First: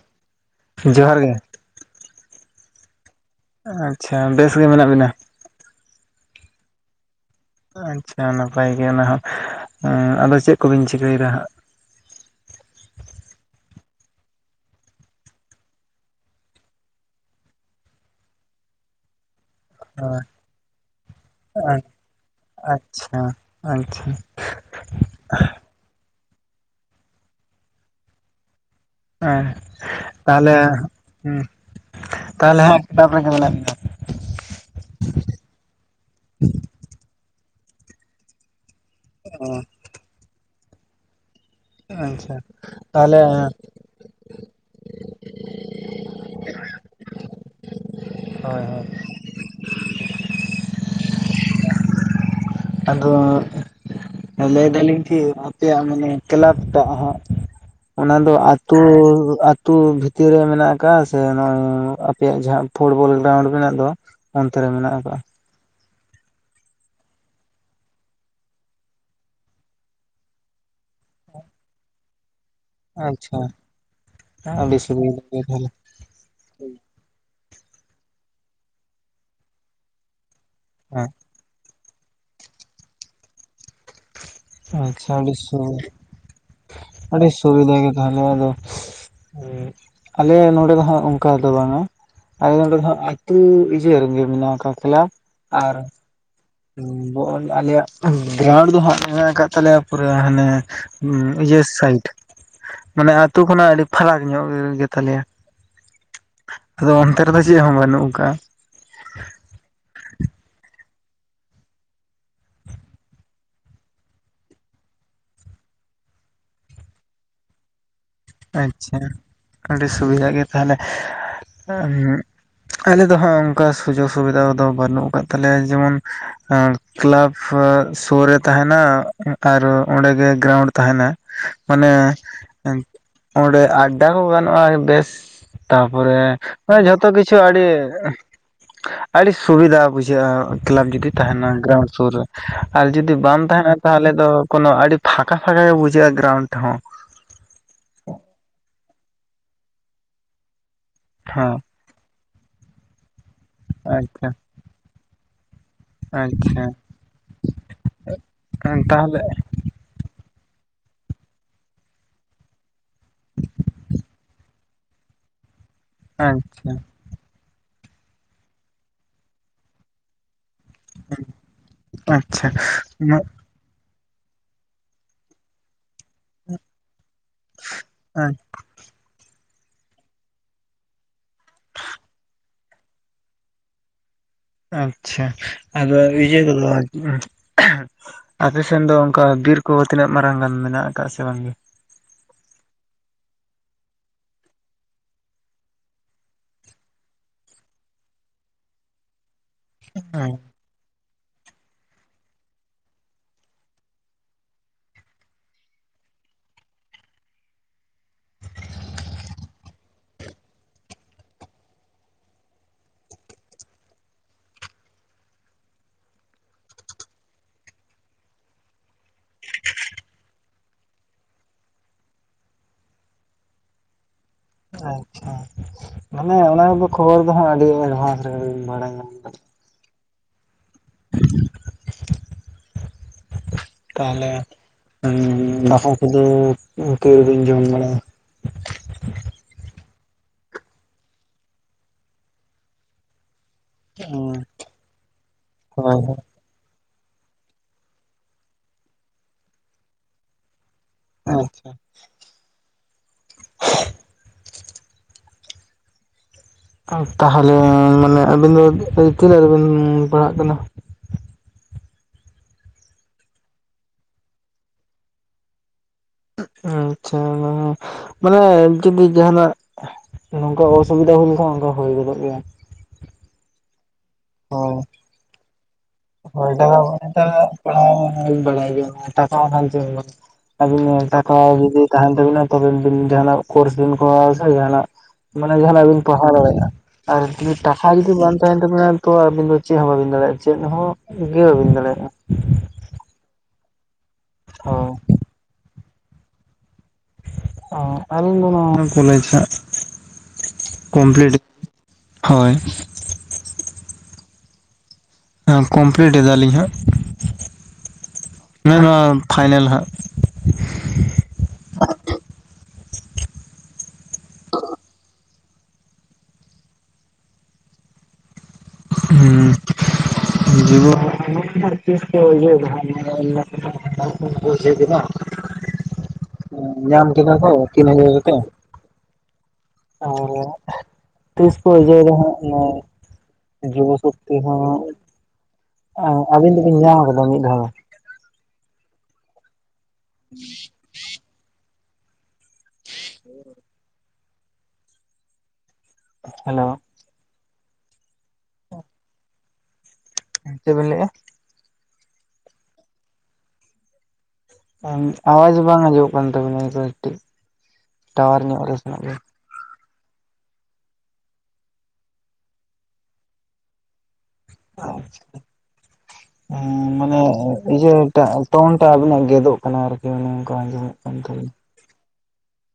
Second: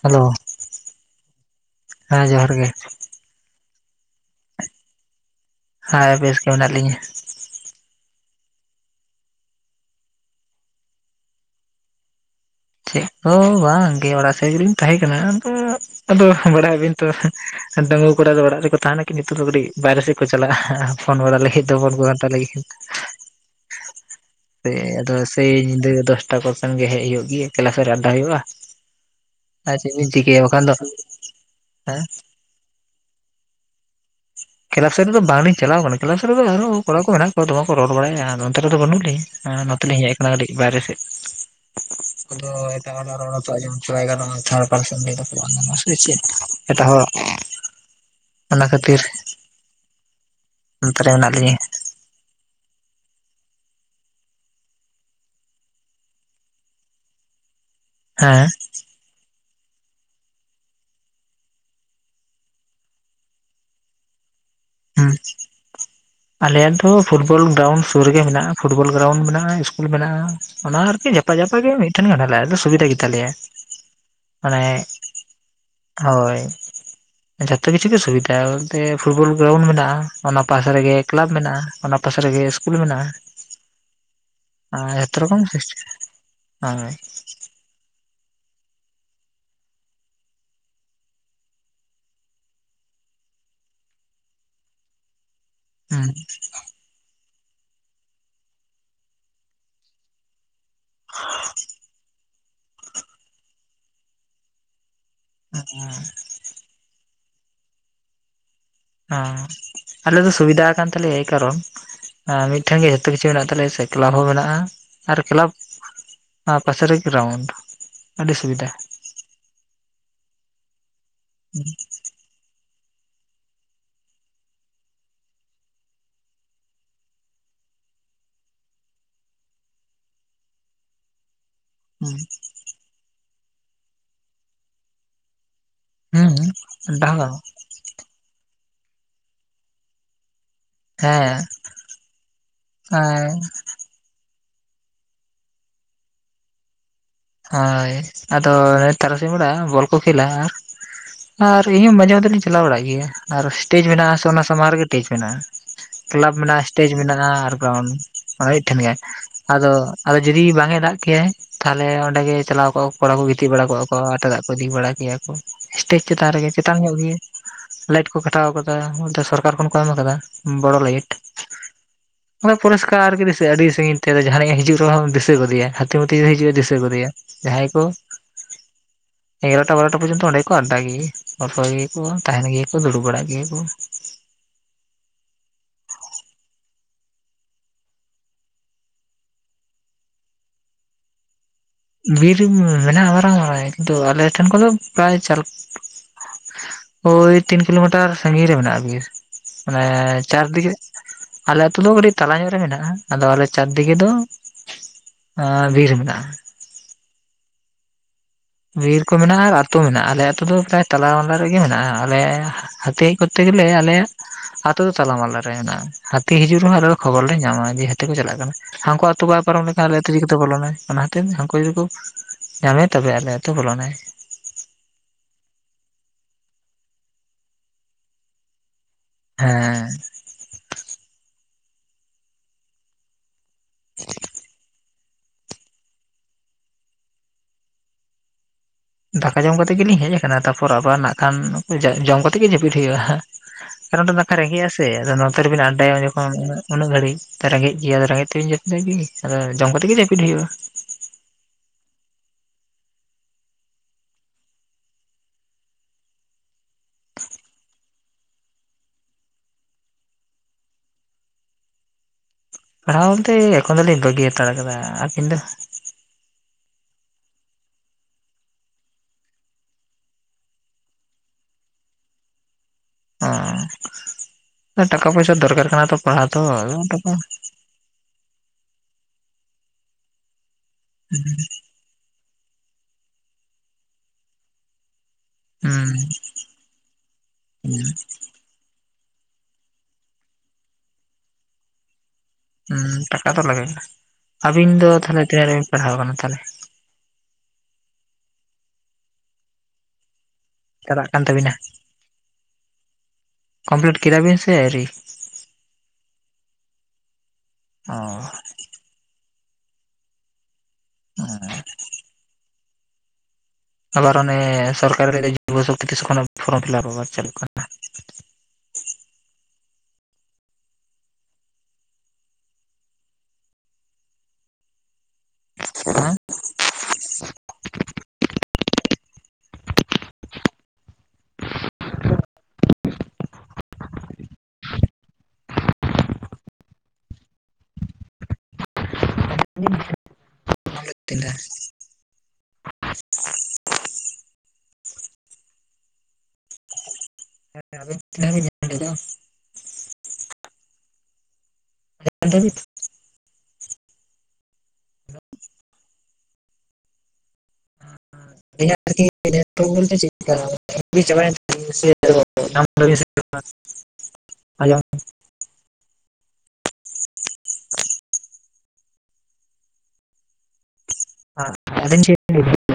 Hello, ᱡᱚᱦᱟᱨ ᱜᱮ ᱦᱮᱸ ᱡᱚᱦᱟᱨ ᱜᱮ᱾ ᱟᱪᱪᱷᱟ, ᱵᱮᱥ ᱜᱮ ᱢᱮᱱᱟᱜ ᱵᱤᱱᱟ? ᱦᱟᱸᱭ ᱵᱮᱥ ᱜᱮ ᱢᱮᱱᱟᱜ ᱞᱤᱧᱟᱹ᱾ ᱟᱪᱪᱷᱟ ᱱᱟᱯᱟᱭ ᱜᱮ, ᱚᱱᱟ ᱦᱚᱸ ᱮᱸ ᱟᱫᱚ ᱪᱮᱫ ᱠᱚ ᱵᱤᱱ ᱪᱤᱠᱟᱹ ᱫᱟ ᱦᱟᱸᱜ? ᱪᱮᱫ ᱦᱚᱸ ᱵᱟᱝ ᱜᱮ ᱚᱲᱟᱜ ᱥᱮᱫ ᱜᱮᱞᱤᱧ ᱛᱟᱦᱮᱸ ᱠᱟᱱᱟ᱾ ᱟᱫᱚᱼᱼ ᱟᱫᱚ ᱵᱟᱲᱟᱭ ᱵᱤᱱ ᱛᱚ ᱰᱟᱺᱜᱩᱣᱟ ᱠᱚᱲᱟ ᱫᱚ ᱚᱲᱟᱜ ᱨᱮᱠᱚ ᱛᱟᱦᱮᱱᱟ ᱠᱤ ᱱᱤᱛᱚᱜ ᱫᱚ ᱠᱟᱹᱴᱤᱡᱼᱼ ᱵᱟᱦᱨᱮ ᱥᱮᱫ ᱠᱚ ᱪᱟᱞᱟᱜᱼᱟ, ᱯᱷᱳᱱ ᱵᱟᱲᱟ ᱞᱟᱹᱜᱤᱫ ᱫᱚ᱾ ᱦᱟᱸᱜ? ᱯᱷᱳᱱ ᱠᱚ ᱜᱷᱟᱱᱴᱟ ᱞᱟᱹᱜᱤᱫ᱾ ᱟᱪᱪᱷᱟ ᱟᱪᱪᱷᱟ ᱥᱮ ᱟᱫᱚ ᱥᱮᱭ ᱧᱤᱫᱟᱹ ᱫᱚᱥᱴᱟ ᱠᱚ ᱠᱷᱚᱱ ᱜᱮ ᱦᱮᱡ ᱦᱩᱭᱩᱜ ᱜᱮ, ᱠᱮᱞᱟᱯ ᱨᱮ ᱟᱰᱰᱟ ᱦᱩᱭᱩᱜᱼᱟ᱾ ᱟᱨ ᱪᱮᱜ ᱵᱤᱱ ᱪᱤᱠᱟᱹᱭᱟ ᱛᱟᱦᱚᱞᱮ ᱵᱟᱠᱷᱟᱱ ᱫᱚ ᱦᱩᱸ ᱦᱮᱸ ᱛᱟᱦᱚᱞᱮ ᱦᱟᱸ ᱯᱟᱠᱟ ᱨᱮᱜᱮ ᱢᱮᱱᱟᱜ ᱵᱤᱱᱟ? ᱠᱮᱞᱟᱯ ᱥᱮᱫ ᱨᱮᱫᱚ ᱵᱟᱝᱞᱤᱧ ᱪᱟᱞᱟᱣ ᱟᱠᱟᱱᱟ᱾ ᱠᱮᱞᱟᱯ ᱥᱮᱫ ᱨᱮ ᱟᱨᱦᱚᱸ ᱠᱚᱲᱟ ᱠᱚ ᱢᱮᱱᱟᱜ ᱠᱚᱣᱟ᱾ ᱫᱚᱢᱮ ᱠᱚ ᱨᱚᱲ ᱵᱟᱲᱟᱭᱟ᱾ ᱟᱫᱚ ᱚᱱᱛᱮ ᱨᱮᱫᱚ ᱵᱟᱹᱱᱩᱜ ᱱᱚᱛᱮ ᱞᱤᱧ ᱦᱮᱡ ᱟᱠᱟᱱᱟ, ᱠᱟᱹᱴᱤᱡ ᱵᱟᱭᱨᱮ ᱥᱮᱫ᱾ ᱟᱪᱪᱷᱟ ᱟᱫᱚ ᱮᱴᱟᱜ ᱦᱚᱲᱟᱜ ᱛᱟᱦᱚᱞᱮ ᱨᱚᱲ ᱦᱚᱛᱚ ᱟᱸᱡᱚᱢᱚᱜ ᱵᱟᱭ ᱜᱟᱱᱚᱜᱼᱟ, ᱛᱷᱟᱨ ᱯᱟᱨᱥᱚᱱ ᱞᱟᱹᱭ ᱫᱟ ᱠᱚ ᱵᱟᱝ ᱜᱟᱱᱚᱜ ᱼᱟ ᱥᱮ ᱪᱮᱫ, ᱮᱴᱟᱜ ᱦᱚᱲᱟᱜ? ᱦᱳᱭ ᱚᱱᱟ ᱦᱳᱭ ᱠᱷᱟᱹᱛᱤᱨ ᱱᱚᱱᱛᱮ ᱨᱮ ᱢᱮᱱᱟᱜ ᱞᱤᱧᱟᱹ᱾ ᱟᱫᱚ ᱞᱟᱹᱭ ᱫᱟᱞᱤᱧ ᱠᱤ ᱱᱚᱛᱮ ᱟᱯᱮᱭᱟᱜ ᱢᱟᱱᱮ ᱠᱞᱟᱵᱽ ᱴᱟᱜ ᱦᱟᱸᱜ, ᱚᱱᱟ ᱫᱚ ᱦᱮᱸ ᱟ ᱛᱩ ᱟᱹᱛᱩ ᱵᱷᱤᱛᱤᱨ ᱨᱮ ᱢᱮᱱᱟᱜ ᱟᱠᱟᱫᱼᱟ ᱥᱮ ᱱᱚᱜᱚᱭ ᱟᱯᱮᱭᱟᱜ ᱡᱟᱦᱟᱸ ᱯᱷᱩᱴᱵᱚᱞ ᱜᱨᱟᱣᱩᱱᱰ ᱢᱮᱱᱟᱹᱜ ᱫᱚ, ᱚᱱᱛᱮ ᱨᱮ ᱢᱮᱱᱟᱜᱼᱟ᱾ ᱦᱩᱸ᱾ ᱟᱞᱮᱭᱟᱜ ᱫᱚ ᱯᱷᱩᱴᱵᱚᱞ ᱜᱨᱟᱣᱩᱱᱰ ᱥᱩᱨ ᱨᱮᱜᱮ ᱢᱮᱱᱟᱜᱼᱟ, ᱯᱷᱩᱴᱵᱚᱞ ᱜᱟᱨᱟᱣᱩᱱᱰ ᱢᱮᱱᱟᱜᱼᱟ, ᱤᱥᱠᱩᱞ ᱢᱮᱱᱟᱜᱼᱟ᱾ ᱚᱱᱟ ᱟᱨᱠᱤ ᱡᱟᱯᱟᱜᱼᱡᱟᱯᱟᱜ ᱜᱮ ᱢᱤᱫᱴᱮᱱᱮ ᱠᱟᱱᱟ ᱞᱮᱼᱟ ᱟᱨ ᱥᱩ ᱥᱩᱵᱤᱫᱷᱟ ᱜᱮᱛᱟᱹᱞᱮ ᱭᱟ ᱟᱪᱪᱷᱟ ᱢᱟᱱᱮ ᱟᱹᱰᱤ ᱥᱟᱺᱜᱤᱧ ᱨᱮᱜᱮ ᱛᱟᱦᱚᱞᱮ ᱦᱳᱭ ᱡᱚᱛᱚ ᱠᱤᱪᱷᱩᱜ ᱜᱮ ᱥᱩᱵᱤᱫᱷᱟ ᱵᱚᱞᱛᱮ ᱯᱷᱩᱴᱵᱚᱞ ᱜᱨᱟᱣᱩᱱᱰ ᱢᱮᱱᱟᱜᱼᱟ᱾ ᱚᱱᱟ ᱯᱟᱥᱮ ᱨᱮᱜᱮ ᱦᱮᱸ ᱠᱞᱟᱵᱽ ᱢᱮᱱᱟᱜ ᱼᱟ, ᱚᱱᱟ ᱯᱟᱥᱮ ᱨᱮᱜᱮ ᱤᱥᱠᱩᱞ ᱢᱮᱱᱟᱜᱼᱟ᱾ ᱟᱨ ᱟᱪᱪᱷᱟ ᱡᱚᱛᱚ ᱟᱹᱰᱤ ᱨᱚᱠᱚᱢ ᱥᱩᱨ ᱥᱤᱥᱴᱮᱢ ᱦᱳᱭ ᱟᱹᱰᱤ ᱥᱩᱵᱤᱫᱟ ᱜᱮ ᱛᱟᱦᱮᱞᱮ ᱟᱫᱚ ᱟᱞᱮ ᱱᱚᱰᱮ ᱫᱚ ᱦᱟᱸᱼᱟᱜ ᱚᱱᱠᱟ ᱫᱚ ᱵᱟᱝᱼᱟ ᱟᱞᱮ ᱱᱚᱸᱰᱮ ᱫᱚ ᱦᱟᱜ ᱟᱹᱛᱩ ᱵᱤᱪᱭᱟᱹ ᱨᱮᱱᱜᱮ ᱢᱮᱱᱟᱜ ᱟᱠᱟᱜ ᱠᱮᱞᱟᱯ᱾ ᱟᱨ ᱦᱮᱸ ᱾ ᱵᱚᱞ ᱟᱞᱮᱭᱟᱜ ᱜᱨᱟᱣᱩᱱᱰ ᱫᱚᱦᱟᱜ ᱢᱮᱱᱟᱜ ᱠᱟᱜ ᱛᱟᱞᱮᱭᱟ ᱯᱩᱨᱟᱹ ᱦᱟᱱᱮ ᱵᱤᱡᱭᱟᱹ ᱥᱟᱭᱤᱴᱷ ᱢᱟᱱᱮ ᱟᱛᱳ ᱠᱷᱚᱱᱟᱜ ᱟᱹᱰᱤ ᱯᱷᱟᱨᱟᱠ ᱧᱚᱜ ᱜᱮ ᱛᱟᱞᱮᱭᱟ᱾ ᱩᱢ᱾ ᱟᱫᱚ ᱚᱱᱛᱮ ᱨᱮᱫᱚ ᱪᱮᱫ ᱦᱚᱸ ᱵᱟᱹᱱᱩᱜ ᱟᱠᱟᱫᱼᱟ᱾ ᱦᱩᱸᱢ ᱟᱞᱮ ᱫᱚ ᱥᱩᱵᱤᱫᱷᱟ ᱠᱟᱱᱟᱱ ᱛᱟᱞᱮᱭᱟ ᱮᱭ ᱠᱟᱨᱚᱱ, ᱢᱤᱫᱴᱷᱮᱱ ᱜᱮ ᱡᱷᱚᱛᱚ ᱠᱤᱪᱷᱩ ᱢᱮᱱᱟᱜ ᱛᱟᱞᱮᱭᱟ ᱥᱮ ᱠᱞᱟᱵᱽ ᱦᱚᱸ ᱢᱮᱱᱟᱜᱼᱟ ᱟᱨ ᱠᱞᱟᱵᱽ ᱚᱱᱟ ᱯᱟᱥᱮ ᱨᱮᱜᱮ ᱜᱨᱟᱣᱩᱱᱰ᱾ ᱟᱹᱰᱤ ᱥᱩᱵᱤᱫᱷᱟ ᱟᱪᱪᱷᱟ ᱟᱹᱰᱤ ᱥᱩᱵᱤᱫᱷᱟ ᱜᱮ ᱛᱟᱦᱚᱞᱮ ᱾ ᱟᱞᱮ ᱫᱚᱦᱟᱸᱜ ᱚᱱᱠᱟ ᱥᱩᱡᱳᱜᱽ ᱥᱩᱵᱤᱫᱷᱟ ᱫᱚ ᱵᱟᱹᱱᱩᱜ ᱟᱠᱟᱫ ᱛᱟᱞᱮᱭᱟ ᱡᱮᱢᱚᱱ ᱠᱞᱟᱵᱽ ᱥᱳ ᱨᱮ ᱛᱟᱦᱮᱱᱟ ᱟᱨ ᱚᱱᱰᱮᱜᱮ ᱜᱨᱟᱣᱩᱱᱰ ᱛᱟᱦᱮᱱᱟ᱾ ᱢᱟᱱᱮ ᱚᱸᱰᱮ ᱟᱹᱰᱟ ᱦᱚ ᱜᱟᱱᱚᱜᱼᱟ ᱵᱮᱥ᱾ ᱛᱟᱯᱚᱨᱮ ᱦᱩᱸ ᱡᱷᱚᱛᱚ ᱰᱟᱦᱟ ᱠᱤᱪᱷᱩ ᱟᱹᱰᱤ ᱟᱹᱰᱤ ᱥᱩᱵᱤᱫᱷᱟ ᱵᱩᱡᱷᱟᱹᱜᱼᱟ᱾ ᱠᱞᱟᱵᱽ ᱡᱩᱫᱤ ᱦᱮᱸ ᱛᱟᱦᱮᱱᱟ ᱜᱨᱟᱣᱩᱱᱰ ᱥᱩᱨ ᱨᱮ ᱟᱨ ᱡᱩᱫᱤ ᱵᱟᱝ ᱛᱟᱦᱮᱱᱟ ᱛᱟᱦᱚᱞᱮ ᱫᱚ ᱠᱳᱱᱚ ᱟᱹᱰᱤ ᱯᱷᱟᱸᱠᱟᱼᱯᱷᱟᱸᱠᱟ ᱜᱮ ᱵᱩᱡᱷᱟᱹᱜᱼᱟ ᱜᱨᱟᱣᱩᱱᱰ ᱦᱚᱸ᱾ ᱦᱳᱭ ᱟᱫᱚ ᱛᱟᱨᱟᱥᱤᱧ ᱵᱮᱲᱟ ᱵᱚᱞ ᱠᱚ ᱠᱷᱮᱞᱟ ᱦᱮᱸ ᱟᱨ ᱛᱮᱦᱮᱱ ᱢᱟᱡᱟᱣ ᱦᱟᱛᱮᱱ ᱤᱧ ᱪᱟᱞᱟᱣᱲᱟᱜ ᱜᱮᱭᱟ ᱟᱨ ᱤᱥᱴᱮᱡ ᱢᱮᱱᱟᱜᱼᱟ ᱟ ᱥᱮ ᱟᱪᱪᱷᱟ ᱚᱱᱟ ᱥᱟᱢᱟᱝ ᱨᱮᱜᱮ ᱴᱮᱡ ᱢᱮᱱᱟᱜᱼᱟ᱾ ᱠᱞᱟᱵᱽ ᱟᱪᱪᱷᱟ ᱢᱮᱱᱟᱜᱼᱟ ᱤᱥᱴᱮᱡᱽ ᱢᱮᱱᱟᱜᱼᱟ ᱟᱨ ᱜᱨᱟᱣᱩᱱᱰ ᱢᱟᱱᱮ ᱢᱤᱫ ᱴᱷᱮᱱ ᱜᱮ᱾ ᱛᱟᱦᱚᱞᱮ ᱟᱫᱚ ᱟᱫᱚ ᱡᱩᱫᱤ ᱵᱟᱝ ᱮ ᱫᱟᱜ ᱠᱮᱼᱟᱭ ᱛᱟᱞᱦᱮᱸ ᱚᱸᱰᱮ ᱜᱮ ᱪᱟᱞᱟᱣ ᱠᱚᱜᱼᱟ ᱠᱚ ᱠᱚᱲᱟ ᱠᱚ ᱜᱤᱛᱤᱡ ᱵᱟᱲᱟ ᱠᱚᱜᱼᱟ ᱠᱚ ᱟᱨ ᱮᱴᱟᱜᱟᱼᱟ ᱠᱚ ᱤᱫᱤ ᱵᱟᱲᱟ ᱠᱮᱭᱟ ᱠᱚ᱾ ᱤᱥᱴᱮᱡ ᱪᱮᱛᱟᱱ ᱟᱪᱪᱷᱟ ᱪᱮᱛᱟᱱ ᱧᱚᱜ ᱜᱮᱤ ᱠᱚ ᱠᱟᱴᱟᱣ ᱟᱠᱟᱫᱟ ᱵᱚᱞ ᱥᱚᱨᱠᱟᱨ ᱠᱷᱚᱱ ᱞᱟᱤᱴ ᱠᱚ ᱮᱢ ᱟᱠᱟᱫᱟ᱾ ᱵᱚᱲᱚ ᱞᱟᱹᱭᱼᱤᱴ ᱟᱪᱪᱷᱟ ᱟᱪᱪᱷᱟ ᱦᱚᱭ ᱯᱩᱨᱩᱥᱠᱟᱨ ᱜᱤᱨᱤᱥ ᱟᱹᱰᱤ ᱥᱟᱹᱜᱤᱧ ᱛᱮ ᱡᱟᱦᱟᱱᱟᱜ ᱦᱤᱡᱩᱜ ᱨᱮᱦᱚᱸ ᱫᱤᱥᱟᱹ ᱜᱚᱫᱮᱭᱟ ᱦᱟᱹᱛᱤ ᱢᱟᱛᱤ ᱦᱤᱡᱩᱜᱼᱟ ᱨᱮᱦᱚ ᱫᱤᱥ ᱜᱚᱫ ᱮᱭᱟ ᱡᱟᱦᱟᱸᱭ ᱠᱚ ᱮᱜᱟᱨᱚᱴᱟ ᱵᱟᱨᱚᱴᱟ ᱯᱚᱨᱡᱚᱱᱛᱚ ᱚᱸᱰᱮ ᱜᱮᱠᱚ ᱟᱰᱰᱟᱭ ᱜᱮᱭᱟᱠᱚ, [unintelligible] ᱛᱟᱦᱮᱱ ᱜᱮᱭᱟᱠᱚ, ᱫᱩᱲᱩᱵ ᱵᱟᱲᱟᱜ ᱜᱮᱭᱟ ᱠᱚ ᱾ ᱟᱪᱪᱷᱟ ᱟᱫᱚ [inaudible] ᱟᱯᱮ ᱥᱮᱱ ᱫᱚ ᱚᱱᱠᱟ ᱵᱤᱨ ᱠᱚ ᱛᱤᱱᱟᱹᱜ ᱢᱟᱨᱟᱝ ᱜᱟᱱ ᱢᱮᱱᱟᱜ ᱟᱠᱟᱜ-ᱟ ᱥᱮ ᱵᱟᱝᱜᱮ? ᱵᱤᱨ ᱢᱮᱱᱟᱜᱼᱟ ᱢᱟᱨᱟᱝ ᱢᱟᱨᱟᱝ ᱠᱤᱱᱛᱩ ᱟᱞᱮ ᱴᱷᱮᱱ ᱠᱷᱚᱱᱫᱚ ᱯᱮᱨᱟᱭ ᱪᱟᱞ ᱳᱭ ᱛᱤᱱ ᱠᱤᱞᱳᱢᱤᱴᱟᱨ ᱥᱟᱹᱜᱤᱧ ᱨᱮ ᱢᱮᱱᱟᱜᱼᱟ ᱵᱤᱨ ᱢᱟᱱᱮ ᱪᱟᱨ ᱫᱤᱠᱜᱮ ᱟᱞᱮ ᱟᱹᱛᱩ ᱫᱚ ᱠᱟᱴᱤᱡ ᱛᱟᱞᱟ ᱧᱚᱜ ᱨᱮ ᱢᱮᱱᱟᱜᱼᱟ ᱟᱫᱚ ᱟᱞᱮ ᱪᱟᱨ ᱫᱤᱜᱮ ᱫᱚ ᱟᱻ ᱵᱤᱨ ᱢᱮᱱᱟᱜᱼᱟ ᱾ ᱵᱤᱨ ᱠᱚ ᱢᱮᱱᱟᱜᱼᱟ ᱟᱨ ᱟᱹᱛᱩ ᱢᱮᱱᱟᱜᱼᱟ, ᱟᱞᱮ ᱟᱹᱛᱩ ᱫᱚ ᱯᱮᱨᱟᱭ ᱛᱟᱞᱟ ᱢᱟᱞᱟ ᱨᱮᱜᱮ ᱢᱮᱱᱟᱜᱼᱟ, ᱚᱱᱮ ᱦᱟᱹᱛᱤ ᱠᱚ ᱠᱚᱨᱛᱮ ᱜᱮᱞᱮ ᱟᱞᱮᱭᱟᱜ ᱟᱹᱛᱳ ᱫᱚ ᱛᱟᱞᱟᱢᱟᱞᱟ ᱨᱮ ᱦᱮᱱᱟᱜᱼᱟ᱾ ᱦᱟᱹᱛᱤ ᱦᱤᱡᱩᱜ ᱨᱮᱦᱚᱸ ᱟᱞᱮ ᱫᱚ ᱠᱷᱚᱵᱚᱨ ᱞᱮ ᱧᱟᱢᱟ ᱡᱮ ᱦᱟᱹᱛᱤ ᱠᱚ ᱪᱟᱞᱟᱜ ᱠᱟᱱᱟ᱾ ᱦᱟᱱᱠᱩ ᱟᱹᱛᱩ ᱵᱟᱭ ᱯᱟᱨᱚᱢ ᱞᱮᱱᱠᱷᱟᱱ ᱟᱞᱮ ᱟᱛᱩ ᱪᱤᱠᱟᱛᱮ ᱵᱚᱞᱚᱱᱟᱭ ᱚᱱᱟ ᱠᱷᱟᱛᱤᱨ ᱦᱟᱱᱠᱩ ᱡᱩᱫᱤ ᱠᱚ ᱧᱟᱢᱮᱭᱟ ᱛᱚᱵᱮ ᱟᱞᱮ ᱛᱚ ᱵᱚᱞᱚᱱᱟᱭ ᱾ ᱟᱪᱪᱷᱟ ᱢᱟᱱᱮ ᱚᱱᱟ ᱠᱚᱫᱚ ᱠᱷᱚᱵᱚᱨ ᱫᱚ ᱦᱟᱸᱜ ᱟᱹᱰᱤ ᱮᱰᱵᱷᱟᱱᱥ ᱨᱮᱜᱮ ᱵᱟᱲᱟᱭ ᱧᱟᱢ ᱟᱞᱮ ᱾ ᱦᱮᱸ ᱾ [unintelligible] ᱛᱟᱦᱚᱞᱮ ᱦᱩ ᱫᱟᱠᱟ ᱠᱚᱫᱚ ᱛᱤ ᱨᱤᱵᱤᱱ ᱡᱚᱢ ᱵᱟᱲᱟᱭᱟ ᱫᱟᱠᱟ ᱡᱚᱢ ᱠᱟᱛᱮᱫ ᱜᱮᱞᱤᱧ ᱦᱮᱡ ᱟᱠᱟᱱᱟ ᱛᱟᱨᱯᱚᱨ ᱟᱵᱟᱨ ᱱᱟᱜ ᱠᱷᱟᱱ ᱡᱚᱢ ᱠᱟᱛᱮᱜ ᱜᱮ ᱡᱟᱹᱯᱤᱫ ᱦᱩᱭᱩᱜᱼᱟ᱾ ᱠᱟᱨᱚᱱ ᱱᱚᱰᱮ ᱱᱟᱝᱠᱷᱟ ᱨᱮᱸᱜᱮᱡ ᱟᱥᱮ ᱟᱫᱚ ᱱᱚᱛᱮ ᱨᱮᱵᱤᱱ ᱟᱰᱟᱭᱟ ᱦᱳᱭ ᱩᱱ ᱦᱳᱭ ᱡᱚᱠᱷᱚᱱ ᱩᱱᱟᱹᱜ ᱜᱷᱟᱹᱲᱤᱡ ᱨᱮᱸᱜᱮᱡ ᱜᱮᱭᱟ ᱟᱫᱚ ᱨᱮᱸᱜᱮᱡ ᱛᱮᱵᱤᱱ ᱡᱟᱹᱯᱤᱫᱟ ᱠᱤ ᱟᱫᱚ ᱡᱚᱢ ᱠᱟᱛᱮ ᱜᱮ ᱡᱟᱹᱯᱤᱫ ᱦᱩᱭᱩᱜᱼᱟ᱾ [inaudible] ᱛᱟᱦᱚᱞᱮ ᱢᱟᱱᱮ ᱟᱹᱵᱤᱱ ᱫᱚ ᱛᱤᱱᱟᱹᱜ ᱨᱮᱵᱤᱱ ᱯᱟᱲᱦᱟᱜ ᱠᱟᱱᱟ? ᱯᱟᱲᱦᱟᱣ ᱵᱳᱞᱛᱮ ᱮᱠᱷᱚᱱ ᱫᱚᱞᱤᱧ ᱵᱟᱹᱜᱤ ᱦᱟᱛᱟᱲ ᱠᱟᱫᱟ ᱟᱨ ᱠᱤᱱᱛᱩ [inaudible] ᱢᱟᱱᱮ ᱡᱩᱫᱤ ᱡᱟᱦᱟᱱᱟᱜ ᱱᱚᱝᱠᱟ ᱚᱥᱩᱵᱤᱫᱟ ᱦᱩᱭ ᱞᱮᱠᱷᱟᱱ ᱚᱱᱠᱟ ᱦᱩᱭ ᱜᱚᱫᱚᱜ ᱜᱮᱭᱟ᱾ ᱚ ᱴᱟᱠᱟ ᱯᱩᱭᱥᱟ ᱫᱚᱨᱠᱟᱨ ᱠᱟᱱᱟ ᱛᱚ ᱾ ᱼ [unintelligible] [unintelligible] ᱴᱟᱠᱟ ᱡᱩᱫᱤ ᱛᱟᱦᱮᱱ ᱛᱟᱵᱤᱱᱟ ᱛᱚᱵᱮ ᱵᱤᱱ ᱡᱟᱦᱱᱟᱜ ᱠᱳᱨᱥ ᱵᱤᱱ ᱠᱚᱨᱟᱣᱟ ᱥᱮ ᱡᱟᱦᱟᱱᱟᱜ ᱢᱟᱱᱮ ᱡᱟᱦᱟᱱᱟᱜ ᱦᱩᱸ ᱵᱤᱱ ᱯᱟᱲᱦᱟᱣ ᱫᱟᱲᱮᱭᱟᱜᱼᱟ ᱟᱨ ᱡᱩᱫᱤ ᱴᱟᱠᱟ ᱡᱩᱫᱤ ᱵᱟᱝ ᱛᱟᱦᱮᱱ ᱛᱟᱵᱤᱱᱟ ᱛᱚ ᱟᱹᱵᱤᱱ ᱫᱚ ᱪᱮᱫ ᱦᱚᱸ ᱵᱟᱹᱵᱤᱱ ᱫᱟᱲᱮᱭᱟᱜᱼᱟ ᱪᱮᱫ ᱦᱚᱸ ᱜᱮ ᱵᱟᱵᱤᱱ ᱫᱟᱲᱮᱭᱟᱜᱼᱟ ᱾ ᱦᱩᱸ ᱴᱟᱠᱟ ᱫᱚ ᱞᱟᱜᱟ ᱟᱵᱤᱱ ᱫᱚ ᱦᱳᱭ ᱛᱟᱦᱚᱞᱮ ᱛᱤᱱᱟᱹᱜ ᱨᱮᱵᱤᱱ ᱯᱟᱲᱦᱟᱣ ᱟᱠᱟᱱᱟ ᱛᱟᱦᱚᱞᱮ? ᱚ ᱟᱹᱞᱤᱧ ᱫᱚ ᱠᱚᱞᱮᱡ ᱦᱟᱸᱜ᱾ ᱪᱟᱞᱟᱜ ᱠᱟᱱ ᱠᱚᱢᱯᱞᱤᱴ ᱛᱟᱹᱵᱤᱱᱟ ᱦᱳᱭ ᱠᱚᱢᱯᱤᱞᱤᱴ ᱠᱮᱫᱟ ᱵᱤᱱ ᱥᱮ ᱟᱭᱨᱤ? ᱮ ᱠᱚᱢᱯᱤᱞᱤᱴ ᱮᱫᱟᱞᱤᱧ ᱦᱟᱸᱜ᱾ ᱚ ᱾ ᱱᱚᱣᱟ ᱯᱷᱟᱭᱱᱮᱞ ᱦᱟᱸᱜ᱾ [unintelligible] ᱟᱵᱟᱨ ᱚᱱᱮ ᱥᱚᱨᱠᱟᱨ ᱮ ᱞᱟᱹᱭ ᱫᱟ ᱡᱩᱵᱚ ᱥᱚᱠᱛᱤ ᱛᱤᱥ ᱠᱷᱚᱱᱟᱜ ᱯᱷᱚᱨᱚᱢ ᱯᱷᱤᱞᱟᱯ ᱟᱵᱟᱨ ᱪᱟᱞᱩᱜ ᱠᱟᱱᱟ᱾ ᱦᱩ ᱾ [inaudible] [unintelligible] [unintelligible] ᱧᱟᱢ ᱠᱮᱫᱟ ᱠᱚ ᱛᱤᱱ ᱦᱟᱡᱟᱨ ᱠᱟᱛᱮ᱾ ᱟᱨᱻ ᱛᱤᱥ ᱠᱚ ᱤᱭᱳᱭ ᱫᱟ ᱦᱟᱸᱜ ᱱᱚᱜ-ᱚᱭ ᱡᱩᱵ ᱥᱚᱠᱛᱤ ᱦᱚᱸ᱾ ᱚ, ᱟᱹᱵᱤᱱ ᱫᱚ ᱵᱤᱱ ᱧᱟᱢ ᱟᱠᱟᱫᱟ ᱢᱤᱫ ᱫᱷᱟᱹᱣ ᱫᱚ? [inaudible] ᱛᱤᱱᱟᱹᱜ ᱛᱤᱱᱟᱹᱜ [inaudible] ᱦᱮᱞᱳ? ᱦᱮᱸ ᱦᱮᱸ, ᱟᱹᱵᱤᱱ ᱛᱤᱱᱳᱜ ᱵᱤᱱ ᱧᱟᱢ ᱠᱮᱫᱟ? ᱦᱮᱸ, ᱪᱮᱫ ᱵᱮᱱ ᱞᱟᱹᱭ ᱮᱜ-ᱟ? ᱫᱷᱟᱵᱤᱡ [unintelligible] ᱟᱣᱟᱡ ᱵᱟᱝ ᱟᱸᱡᱚᱢᱚᱜ ᱠᱟᱱ ᱛᱟᱵᱤᱱᱟ ᱱᱤᱛᱚᱜ ᱠᱟᱹᱴᱤᱡ ᱴᱟᱣᱟᱨ ᱧᱚᱜ ᱨᱮ ᱥᱮᱱᱚᱜ ᱵᱤᱱ᱾ ᱮᱢ ᱵᱤ ᱪᱟᱵᱟᱭ ᱮᱱᱟ ᱥᱮᱪᱮᱫ? [unintelligible] ᱟᱭᱟᱝ [inaudible] ᱦᱩᱸ, ᱢᱟᱱᱮ ᱤᱭᱟᱹᱴᱟᱜ ᱴᱚᱱᱴᱟᱜ ᱟᱹᱵᱤᱱᱟᱜ ᱜᱮᱫᱚᱜ ᱠᱟᱱᱟ ᱟᱨᱠᱤ, ᱚᱱᱮ ᱚᱱᱠᱟ ᱟᱸᱡᱚᱢᱚᱜ ᱠᱟᱱ ᱛᱟᱵᱤᱱᱟ ᱟᱹᱞᱤᱧ ᱪᱮᱫ ᱞᱤᱧ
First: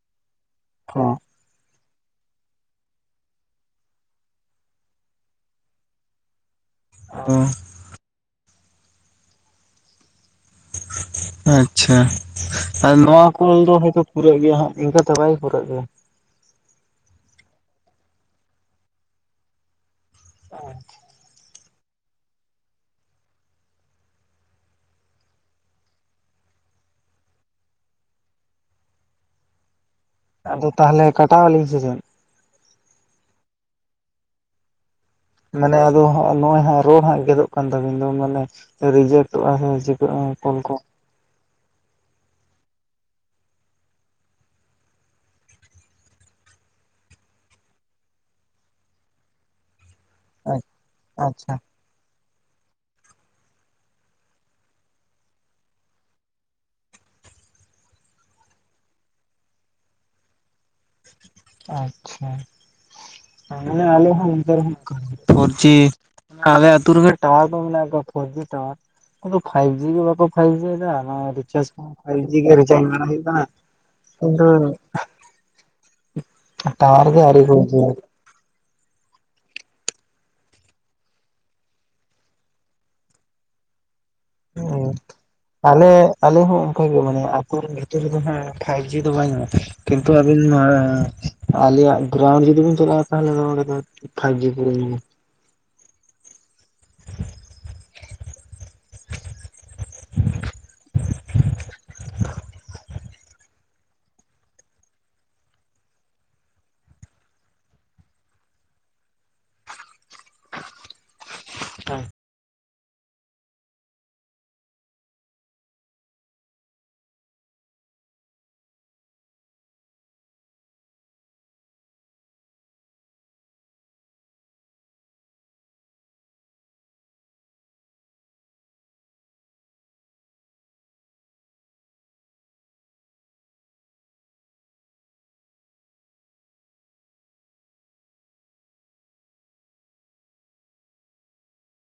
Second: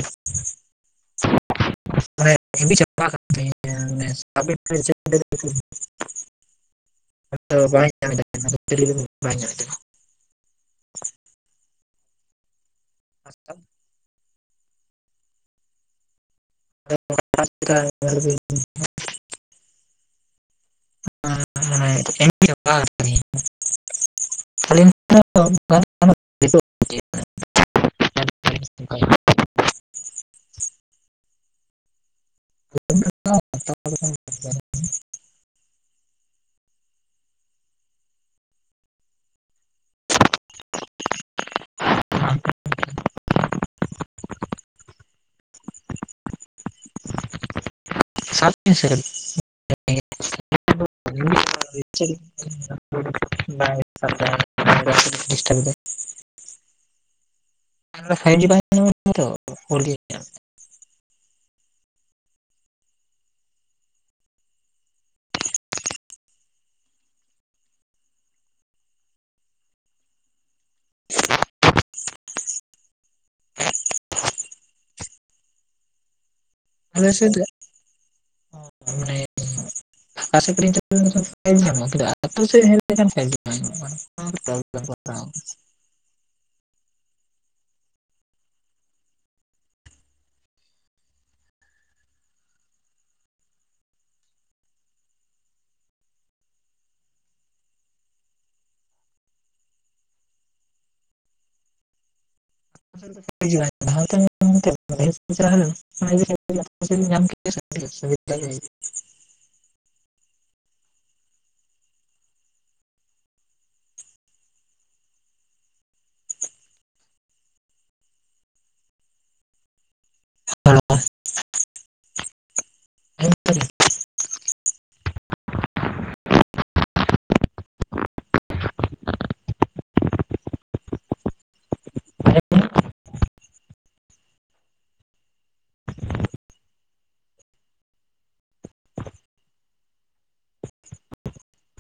[unintelligible] [unintelligible] ᱟᱭ ᱧ [unintelligible] ᱟᱪᱪᱷᱟ, ᱟᱨ ᱱᱚᱣᱟ ᱠᱚᱞ ᱫᱚ ᱦᱚᱭᱛᱳ ᱯᱩᱨᱟᱹᱜ ᱜᱮᱭᱟ ᱦᱟᱸᱜ, ᱤᱱᱠᱟᱛᱮ ᱵᱟᱭ ᱯᱩᱨᱟᱹᱜ ᱜᱮᱭᱟ᱾ [unintelligible] [unintelligible] ᱟᱫᱚ ᱛᱟᱦᱚᱞᱮ ᱠᱟᱴᱟᱣ ᱟᱹᱞᱤᱧ ᱥᱮ ᱪᱮᱫ? [unintelligible] ᱢᱟᱱᱮ ᱟᱫᱚ ᱦᱟᱸᱜ ᱱᱚᱸᱜ-ᱚᱭ ᱦᱟᱸᱜ ᱨᱚᱲ ᱦᱟᱸᱜ ᱜᱮᱫᱚᱜ ᱠᱟᱱ ᱛᱟᱵᱤᱱ ᱫᱚ ᱢᱟᱱᱮ᱾ ᱨᱮᱡᱮᱠᱴᱚᱜ-ᱟ ᱥᱮ ᱪᱤᱠᱟᱹᱜ-ᱟ ᱠᱚᱞ ᱠᱚ? ᱥᱟᱵᱽ ᱵᱤᱱ ᱥᱮ ᱟᱪᱪᱷᱟ [unintelligible] [unintelligible] [inaudible] ᱯᱷᱟᱭᱤ ᱡᱤ [unintelligible] ᱟᱪᱪᱷᱟ᱾ ᱦᱮᱸ, ᱢᱟᱱᱮ ᱟᱞᱮ ᱦᱚᱸ ᱚᱱᱠᱟ ᱨᱮᱦᱚᱸ ᱱᱚᱝᱠᱟ᱾ ᱯᱷᱳᱨᱡᱤ ᱟᱞᱮ ᱟᱹᱛᱩ ᱨᱮᱦᱚᱸ ᱴᱟᱣᱟᱨ ᱫᱚ ᱢᱮᱱᱟᱜ ᱜᱮᱭᱟ ᱯᱷᱳᱨᱡᱤ ᱴᱟᱣᱟᱨ᱾ ᱟᱫᱚ ᱯᱷᱟᱭᱵᱽ ᱡᱤ ᱫᱚ ᱵᱟᱠᱚ ᱯᱷᱟᱭᱤᱵᱽ ᱡᱤ ᱱᱚᱣᱟ ᱨᱤᱪᱟᱨᱡᱽ ᱠᱚᱦᱚᱸᱯᱷᱟᱭᱤᱵᱷ ᱡᱤ ᱜᱮ ᱨᱤᱪᱟᱨᱡᱽ ᱢᱟᱨᱟ ᱦᱩᱭᱩᱜ ᱠᱟᱱᱟ᱾ᱠᱤᱱᱛᱩ ᱟᱨ ᱴᱟᱣᱟᱨ ᱟᱞᱮ ᱫᱚ ᱥᱮᱫ ᱟᱹᱣᱨᱤ ᱠᱚ ᱟᱹᱜᱩᱭᱟ᱾ [unintelligible] ᱚᱠᱟ ᱥᱮᱫ ᱨᱮᱧ ᱪᱟᱞᱟᱣ ᱞᱮᱱᱠᱷᱟᱱ ᱴᱟᱣᱟᱨᱮ ᱧᱟᱢᱟ, ᱠᱤᱱᱛᱩ ᱟᱹᱛᱩ ᱥᱮᱫ ᱦᱮᱡ ᱞᱮᱠᱷᱟᱱ ᱯᱷᱟᱭᱤᱵᱽ ᱡᱤ ᱵᱟᱭ ᱧᱟᱢᱚᱜ-ᱟ᱾ ᱮᱠᱫᱚᱢ ᱦᱩᱸ ᱮᱠᱫᱚᱢ [unintelligible] ᱟᱞᱮ ᱟᱞᱮ ᱦᱚᱸ ᱚᱱᱠᱟ ᱜᱮ ᱢᱟᱱᱮ ᱟᱹᱛᱩ ᱵᱷᱤᱛᱨᱤ ᱨᱮᱦᱚᱸ ᱯᱷᱟᱭᱤᱵᱽ ᱡᱤ ᱫᱚ ᱵᱟᱝ ᱧᱟᱢᱚᱜ-ᱟ᱾ ᱠᱤᱱᱛᱩ ᱟᱹᱵᱤᱱ ᱦᱟᱸᱜ ᱟᱞᱮᱭᱟᱜ ᱜᱨᱟᱩᱱᱰ ᱡᱩᱫᱤ ᱵᱤᱱ ᱪᱟᱞᱟᱜ-ᱟ ᱛᱟᱦᱚᱞᱮ ᱫᱚ ᱱᱚᱸᱰᱮ ᱫᱚ ᱯᱷᱟᱭᱤᱵᱽ ᱡᱤ ᱯᱩᱨᱟᱹᱭ ᱧᱟᱢᱟ᱾ [inaudible] [inaudible] ᱦᱮᱸ, [inaudible] ᱠᱮᱫ